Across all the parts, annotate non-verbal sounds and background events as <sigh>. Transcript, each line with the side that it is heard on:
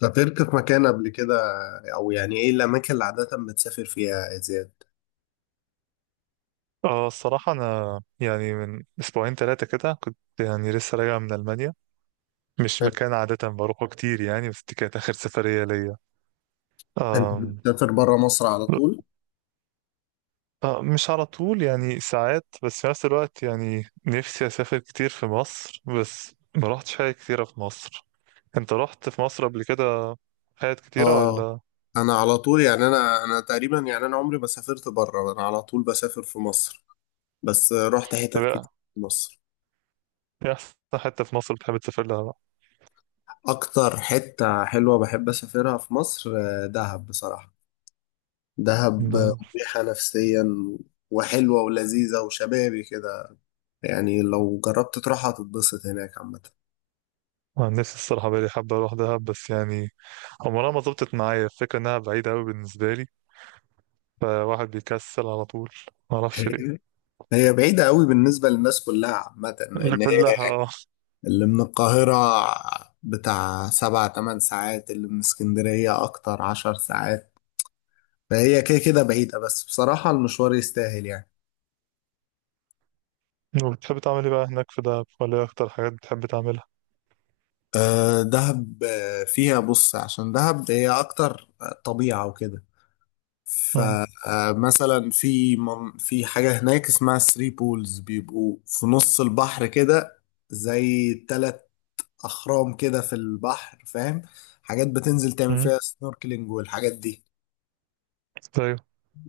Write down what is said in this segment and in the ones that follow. left: سافرت في مكان قبل كده؟ او يعني ايه الاماكن اللي عاده بتسافر فيها يا زياد؟
right: اه الصراحة أنا يعني من أسبوعين ثلاثة كده، كنت يعني لسه راجع من ألمانيا. مش
left: حلو.
right: مكان عادة بروحه كتير يعني، بس دي كانت آخر سفرية ليا.
left: انت
right: آم،
left: بتسافر بره مصر على طول؟
right: آه، مش على طول يعني ساعات، بس في نفس الوقت يعني نفسي أسافر كتير في مصر، بس ما روحتش حاجة كتيرة في مصر. أنت رحت في مصر قبل كده؟ حاجات كتيرة
left: اه،
right: ولا؟
left: انا على طول، يعني انا تقريبا، يعني انا عمري ما سافرت بره، انا على طول بسافر في مصر. بس رحت
right: طب
left: حتت
right: إيه
left: كتير في مصر.
right: أحسن حتة في مصر بتحب تسافر لها؟
left: اكتر حته حلوه بحب اسافرها في مصر، دهب بصراحه. دهب،
right: بقى؟
left: مريحه نفسيا وحلوه ولذيذه وشبابي كده. يعني لو جربت تروحها هتتبسط هناك عامه.
right: نفسي الصراحة بقالي حابة أروح دهب، بس يعني عمرها ما ظبطت معايا. الفكرة إنها بعيدة أوي بالنسبة لي، فواحد بيكسل على طول، معرفش
left: <laughs>
right: ليه.
left: هي بعيدة قوي بالنسبة للناس كلها عامة،
right: اللي
left: لأن هي
right: كلها، اه.
left: اللي من القاهرة بتاع 7 8 ساعات، اللي من اسكندرية أكتر 10 ساعات. فهي كده كده بعيدة، بس بصراحة المشوار يستاهل يعني.
right: وبتحب تعمل إيه بقى هناك في دهب، ولا إيه أكتر حاجات بتحب تعملها؟
left: أه دهب، فيها، بص، عشان دهب هي أكتر طبيعة وكده.
right: مم.
left: فمثلا في حاجة هناك اسمها ثري بولز، بيبقوا في نص البحر كده، زي 3 اخرام كده في البحر، فاهم؟ حاجات بتنزل تعمل
right: مم.
left: فيها سنوركلينج والحاجات دي.
right: أيوه.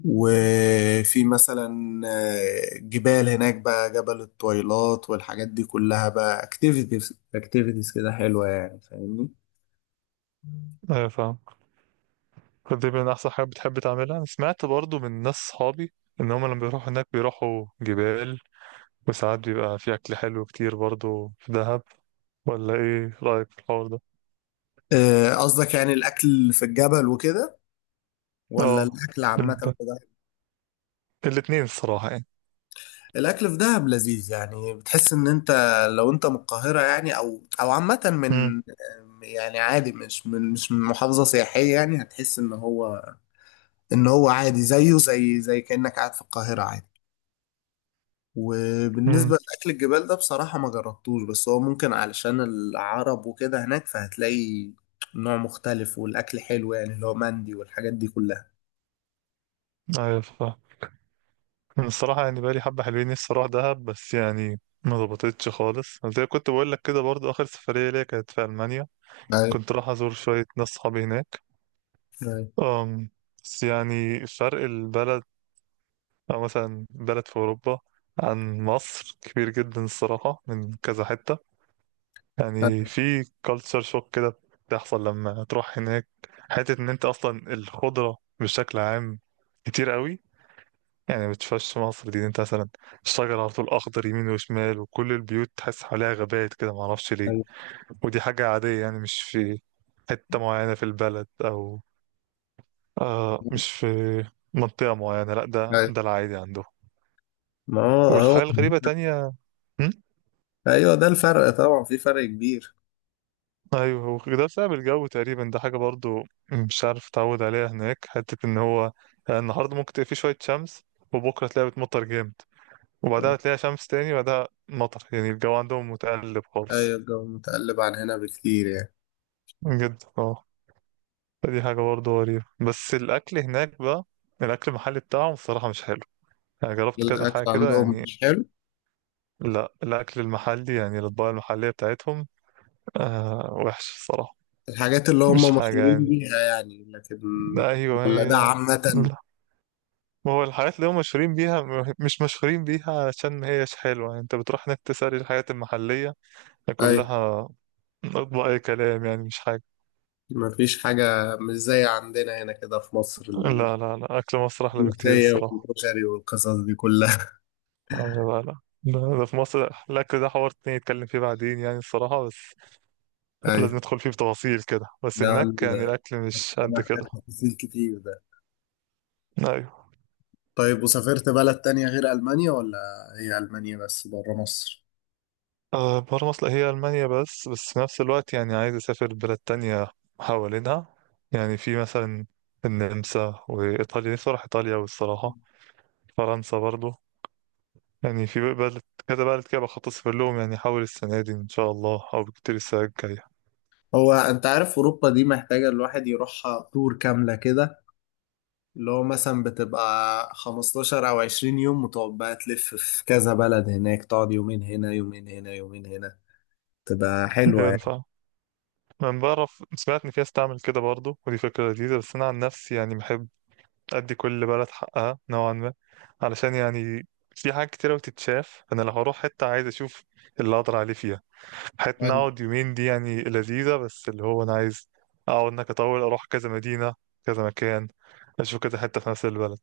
left: وفي مثلا جبال هناك بقى، جبل الطويلات والحاجات دي كلها بقى، اكتيفيتيز اكتيفيتيز كده حلوة يعني، فاهمني؟
right: أيوه فاهم. فدي من أحسن حاجات بتحب تعملها. أنا سمعت برضو من ناس صحابي، إن هما لما بيروحوا هناك بيروحوا جبال، وساعات بيبقى في أكل حلو كتير برضو في دهب، ولا إيه رأيك في الحوار ده؟
left: قصدك يعني الاكل في الجبل وكده، ولا
right: اه،
left: الاكل عامة
right: الب-
left: في دهب؟
right: الاتنين الصراحة يعني.
left: الاكل في دهب لذيذ يعني. بتحس ان انت لو انت من القاهرة يعني، او عامة
right: مم.
left: من يعني عادي، مش من محافظة سياحية يعني، هتحس ان هو، ان هو عادي زيه، زي كأنك قاعد في القاهرة عادي. وبالنسبة
right: مم.
left: لأكل الجبال ده بصراحة ما جربتوش، بس هو ممكن علشان العرب وكده هناك، فهتلاقي نوع مختلف والأكل حلو، يعني اللي هو مندي والحاجات دي كلها.
right: ايوه فاهم. أنا الصراحة يعني بقالي حبة حلوين نفسي أروح دهب، بس يعني ما ظبطتش خالص، زي كنت بقول لك كده. برضو آخر سفرية ليا كانت في ألمانيا.
left: ايوه،
right: كنت راح أزور شوية ناس صحابي هناك.
left: ايوه،
right: أم بس يعني فرق البلد، أو مثلا بلد في أوروبا، عن مصر كبير جدا الصراحة من كذا حتة. يعني في كالتشر شوك كده بتحصل لما تروح هناك. حتة إن أنت أصلا الخضرة بشكل عام كتير قوي، يعني ما تشوفش مصر دي، انت مثلا الشجر على طول اخضر يمين وشمال، وكل البيوت تحس حواليها غابات كده، ما اعرفش ليه.
left: ايوه،
right: ودي حاجة عادية، يعني مش في حتة معينة في البلد او، آه مش في منطقة معينة، لا ده
left: ايوه.
right: ده العادي عنده.
left: ما هو هو،
right: والحاجة الغريبة تانية. هم؟
left: أيوه، ده الفرق طبعا، في فرق كبير.
right: ايوه، هو ده بسبب الجو تقريبا، ده حاجة برضو مش عارف اتعود عليها هناك، حتة ان هو يعني النهاردة ممكن تلاقي فيه شوية شمس، وبكرة تلاقيها بتمطر جامد، وبعدها تلاقيها شمس تاني وبعدها مطر، يعني الجو عندهم متقلب خالص.
left: ايوه، الجو متقلب عن هنا بكتير يعني.
right: جدا اه. فدي حاجة برضه غريبة، بس الأكل هناك بقى، الأكل المحلي بتاعهم الصراحة مش حلو، يعني جربت كذا
left: الاكل
right: حاجة كده
left: عندهم
right: يعني.
left: مش حلو؟
right: لا الأكل المحلي، يعني الأطباق المحلية بتاعتهم آه وحشة الصراحة.
left: الحاجات اللي
right: مش
left: هم
right: حاجة
left: مشهورين
right: يعني.
left: بيها يعني، لكن؟
right: لا، أيوه
left: ولا ده
right: هي.
left: عامة؟
right: لا. ما هو الحاجات اللي هم مشهورين بيها، مش مشهورين بيها عشان ما هيش حلوة، يعني أنت بتروح هناك تسأل الحاجات المحلية
left: ايوه،
right: كلها، أطباق أي كلام، يعني مش حاجة.
left: مفيش حاجة، مش زي عندنا هنا كده في مصر،
right: لا لا لا، أكل مصر أحلى بكتير
left: الملوخية
right: الصراحة.
left: والكشري والقصص دي كلها.
right: لا. لا. ده في مصر، لا كده حوار تاني نتكلم فيه بعدين يعني الصراحة، بس
left: <laughs>
right: لازم
left: أيوة،
right: ندخل فيه بتفاصيل كده. بس
left: ده
right: هناك
left: ال-
right: يعني الأكل مش
left: ده
right: قد
left: محتاج
right: كده.
left: تفاصيل كتير ده.
right: أيوة.
left: طيب، وسافرت بلد تانية غير ألمانيا، ولا هي ألمانيا بس بره مصر؟
right: آه، بره مصر هي ألمانيا بس، بس في نفس الوقت يعني عايز أسافر بلاد تانية حوالينها. يعني في مثلا النمسا وإيطاليا، نفسي أروح إيطاليا، والصراحة فرنسا برضو. يعني في بلد، كذا بلد كده بخطط أسافر لهم، يعني أحاول السنة دي إن شاء الله أو بكتير السنة الجاية.
left: هو أنت عارف أوروبا دي محتاجة الواحد يروحها تور كاملة كده، اللي هو مثلا بتبقى 15 أو 20 يوم، وتقعد بقى تلف في كذا بلد هناك، تقعد يومين هنا، يومين هنا، يومين هنا، تبقى حلوة يعني.
right: ينفع. انا بعرف، سمعت ان في ناس تعمل كده برضه، ودي فكره لذيذه، بس انا عن نفسي يعني بحب ادي كل بلد حقها نوعا ما، علشان يعني في حاجات كتيره بتتشاف. انا لو هروح حته عايز اشوف اللي اقدر عليه فيها. حته
left: أيوة.
right: نقعد يومين دي يعني لذيذه، بس اللي هو انا عايز اقعد انك اطول، اروح كذا مدينه، كذا مكان، اشوف كذا حته في نفس البلد،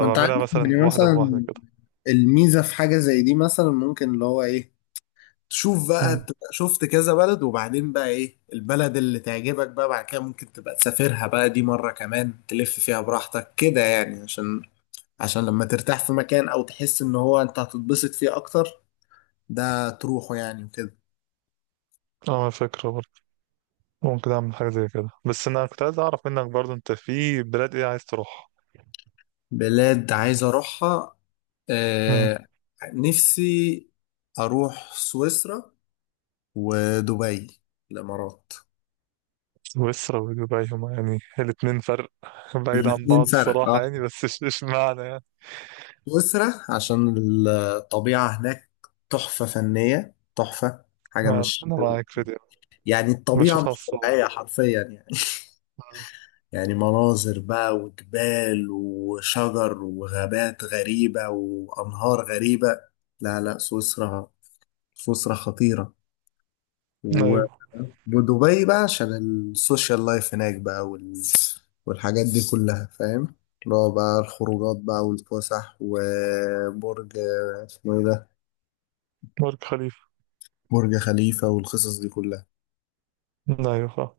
left: ما انت عارف
right: مثلا
left: يعني
right: واحده بواحده
left: مثلا،
right: كده.
left: الميزة في حاجة زي دي مثلا، ممكن اللي هو ايه، تشوف بقى،
right: امم.
left: تبقى شفت كذا بلد، وبعدين بقى ايه البلد اللي تعجبك بقى، بعد كده ممكن تبقى تسافرها بقى دي مرة كمان تلف فيها براحتك كده، يعني عشان لما ترتاح في مكان، او تحس ان هو انت هتتبسط فيه اكتر، ده تروحه يعني وكده.
right: اه، فكره برضه، ممكن اعمل حاجه زي كده. بس انا كنت عايز اعرف منك برضه، انت في بلاد ايه عايز تروح؟
left: بلاد عايز اروحها، آه، نفسي اروح سويسرا ودبي، الامارات.
right: سويسرا ودبي، هما يعني الاتنين فرق <laughs> بعيد عن
left: الاثنين
right: بعض
left: فرق، اه.
right: الصراحة يعني، بس اشمعنى يعني.
left: سويسرا عشان الطبيعة هناك، تحفة فنية، تحفة، حاجة
right: أنا
left: مش
right: معاك في دي.
left: يعني، الطبيعة
right: بشوفها على
left: مش
right: الصور.
left: طبيعية حرفيا يعني. <laughs> يعني مناظر بقى، وجبال وشجر وغابات غريبة وأنهار غريبة. لا لا، سويسرا، سويسرا خطيرة.
right: مم.
left: و-
right: أيوه.
left: ودبي بقى، عشان السوشيال لايف هناك بقى، والحاجات دي كلها، فاهم؟ اللي هو بقى الخروجات بقى والفسح، وبرج اسمه ايه ده؟
right: برج خليفة.
left: برج خليفة والقصص دي كلها.
right: أيوه فاهم.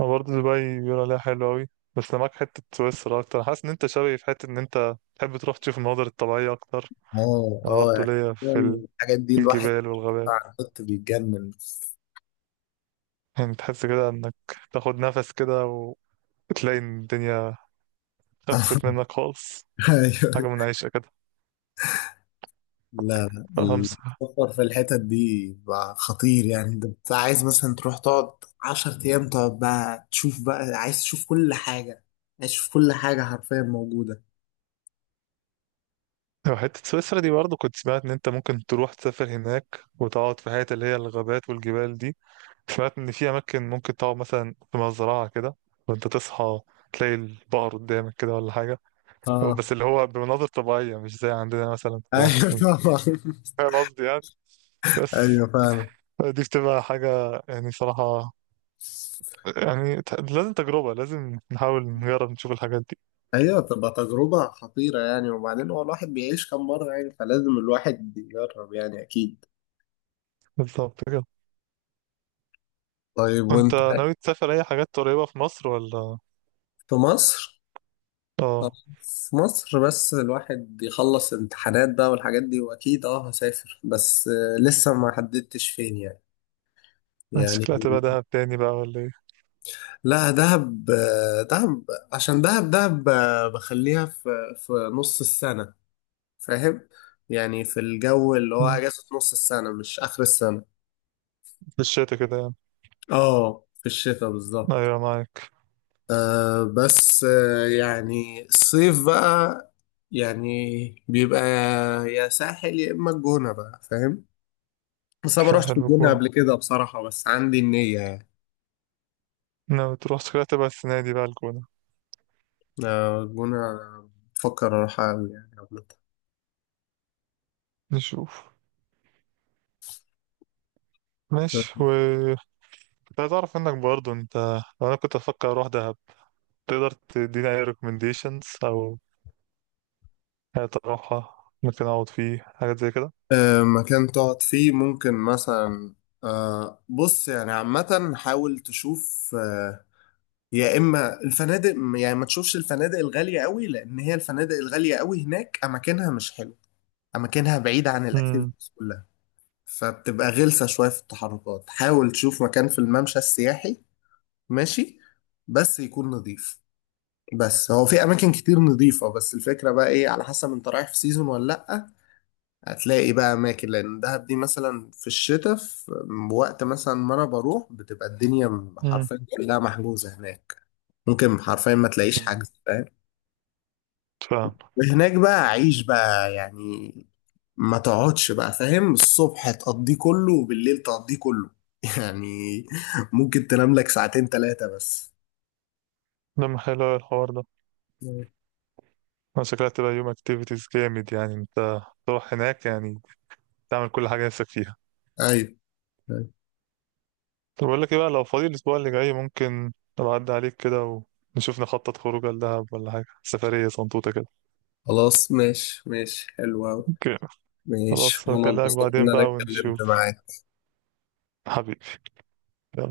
right: أنا برضه دبي بيقول عليها حلوة أوي. بس أنا معاك حتة سويسرا أكتر. أنا حاسس إن أنت شبهي في حتة إن أنت تحب تروح تشوف المناظر الطبيعية أكتر.
left: اه،
right: أنا
left: اه،
right: برضه
left: يعني
right: ليا
left: حرفياً
right: في
left: الحاجات دي،
right: في
left: الواحد
right: الجبال والغابات.
left: على النت بيتجنن.
right: يعني تحس كده إنك تاخد نفس كده، وتلاقي إن الدنيا خفت
left: <laughs>
right: منك خالص.
left: ايوه.
right: حاجة منعشة كده.
left: لا لا،
right: خمسة.
left: السفر في الحتت دي بقى خطير يعني. انت عايز مثلا تروح تقعد 10 ايام، تقعد بقى تشوف بقى، عايز تشوف كل حاجة، عايز تشوف كل حاجة حرفيا موجودة.
right: لو حتة سويسرا دي برضه، كنت سمعت إن أنت ممكن تروح تسافر هناك، وتقعد في حتة اللي هي الغابات والجبال دي. سمعت إن في أماكن ممكن تقعد مثلا في مزرعة كده، وأنت تصحى تلاقي البقر قدامك كده ولا حاجة. هو
left: اه.
right: بس اللي هو بمناظر طبيعية مش زي عندنا مثلا في مصر.
left: ايوه طبعا. <laughs>
right: فاهم قصدي يعني. بس
left: ايوه فعلا.
right: دي بتبقى حاجة، يعني صراحة يعني لازم تجربة، لازم نحاول نجرب نشوف الحاجات دي.
left: ايوه، بتبقى تجربة خطيرة يعني. وبعدين هو الواحد بيعيش كم مرة يعني، فلازم الواحد يجرب يعني، اكيد.
right: بالظبط كده.
left: طيب،
right: وأنت
left: وانت؟
right: ناوي تسافر أي حاجات قريبة في مصر ولا؟
left: في مصر. طب،
right: آه.
left: في مصر بس الواحد يخلص امتحانات بقى والحاجات دي، واكيد اه هسافر، بس لسه ما حددتش فين يعني
right: شكلها تبقى دهب تاني بقى ولا إيه؟
left: لا دهب، دهب، عشان دهب، بخليها في نص السنة، فاهم؟ يعني في الجو اللي هو
right: مم.
left: اجازة نص السنة مش اخر السنة.
right: في الشتا كده يعني.
left: اه، في الشتاء بالظبط.
right: أيوة معاك.
left: آه بس آه يعني الصيف بقى يعني بيبقى يا ساحل، يا إما الجونة بقى، فاهم؟ بس أنا ما
right: لا،
left: روحتش
right: حلو
left: الجونة
right: الجونة.
left: قبل كده بصراحة، بس عندي النية يعني.
right: ناوي تروح، شكلها تبقى السنة دي بقى الجونة.
left: آه الجونة، بفكر أروحها أوي يعني عامة.
right: نشوف. ماشي، و كنت عايز أعرف منك برضه أنت، لو أنا كنت أفكر أروح دهب، تقدر تديني أي recommendations أو حاجة أروحها، ممكن أقعد فيه حاجات زي كده.
left: مكان تقعد فيه ممكن مثلا، بص يعني عامة، حاول تشوف، يا إما الفنادق يعني. ما تشوفش الفنادق الغالية قوي، لأن هي الفنادق الغالية قوي هناك أماكنها مش حلوة، أماكنها بعيدة عن
right: امم.
left: الأكتيفيتيز كلها، فبتبقى غلسة شوية في التحركات. حاول تشوف مكان في الممشى السياحي، ماشي، بس يكون نظيف. بس هو في أماكن كتير نظيفة. بس الفكرة بقى إيه، على حسب أنت رايح في سيزون ولا لأ. هتلاقي بقى أماكن، لأن دهب دي مثلا في الشتاء، في وقت مثلا ما أنا بروح، بتبقى الدنيا
right: امم.
left: حرفيا كلها محجوزة هناك. ممكن حرفيا ما تلاقيش حجز، فاهم؟
right: فاهم.
left: هناك بقى عيش بقى يعني، ما تقعدش بقى، فاهم، الصبح تقضيه كله وبالليل تقضيه كله، <laughs> يعني ممكن تنام لك ساعتين 3 بس.
right: لما حلو أوي الحوار ده. أنا شكلها تبقى يوم activities جامد يعني، أنت تروح هناك يعني تعمل كل حاجة نفسك فيها.
left: ايوه. أيوة.
right: طب أقول لك إيه بقى، لو فاضي الأسبوع اللي جاي ممكن أبقى أعدي عليك كده، ونشوف نخطط خروجة لدهب، ولا حاجة سفرية صنطوطة كده.
left: خلاص ماشي، ماشي، حلو أوي.
right: أوكي.
left: ماشي،
right: خلاص،
left: وأنا
right: هكلمك
left: اتبسطت إن
right: بعدين
left: أنا
right: بقى
left: اتكلمت
right: ونشوف.
left: معاك.
right: حبيبي. يلا.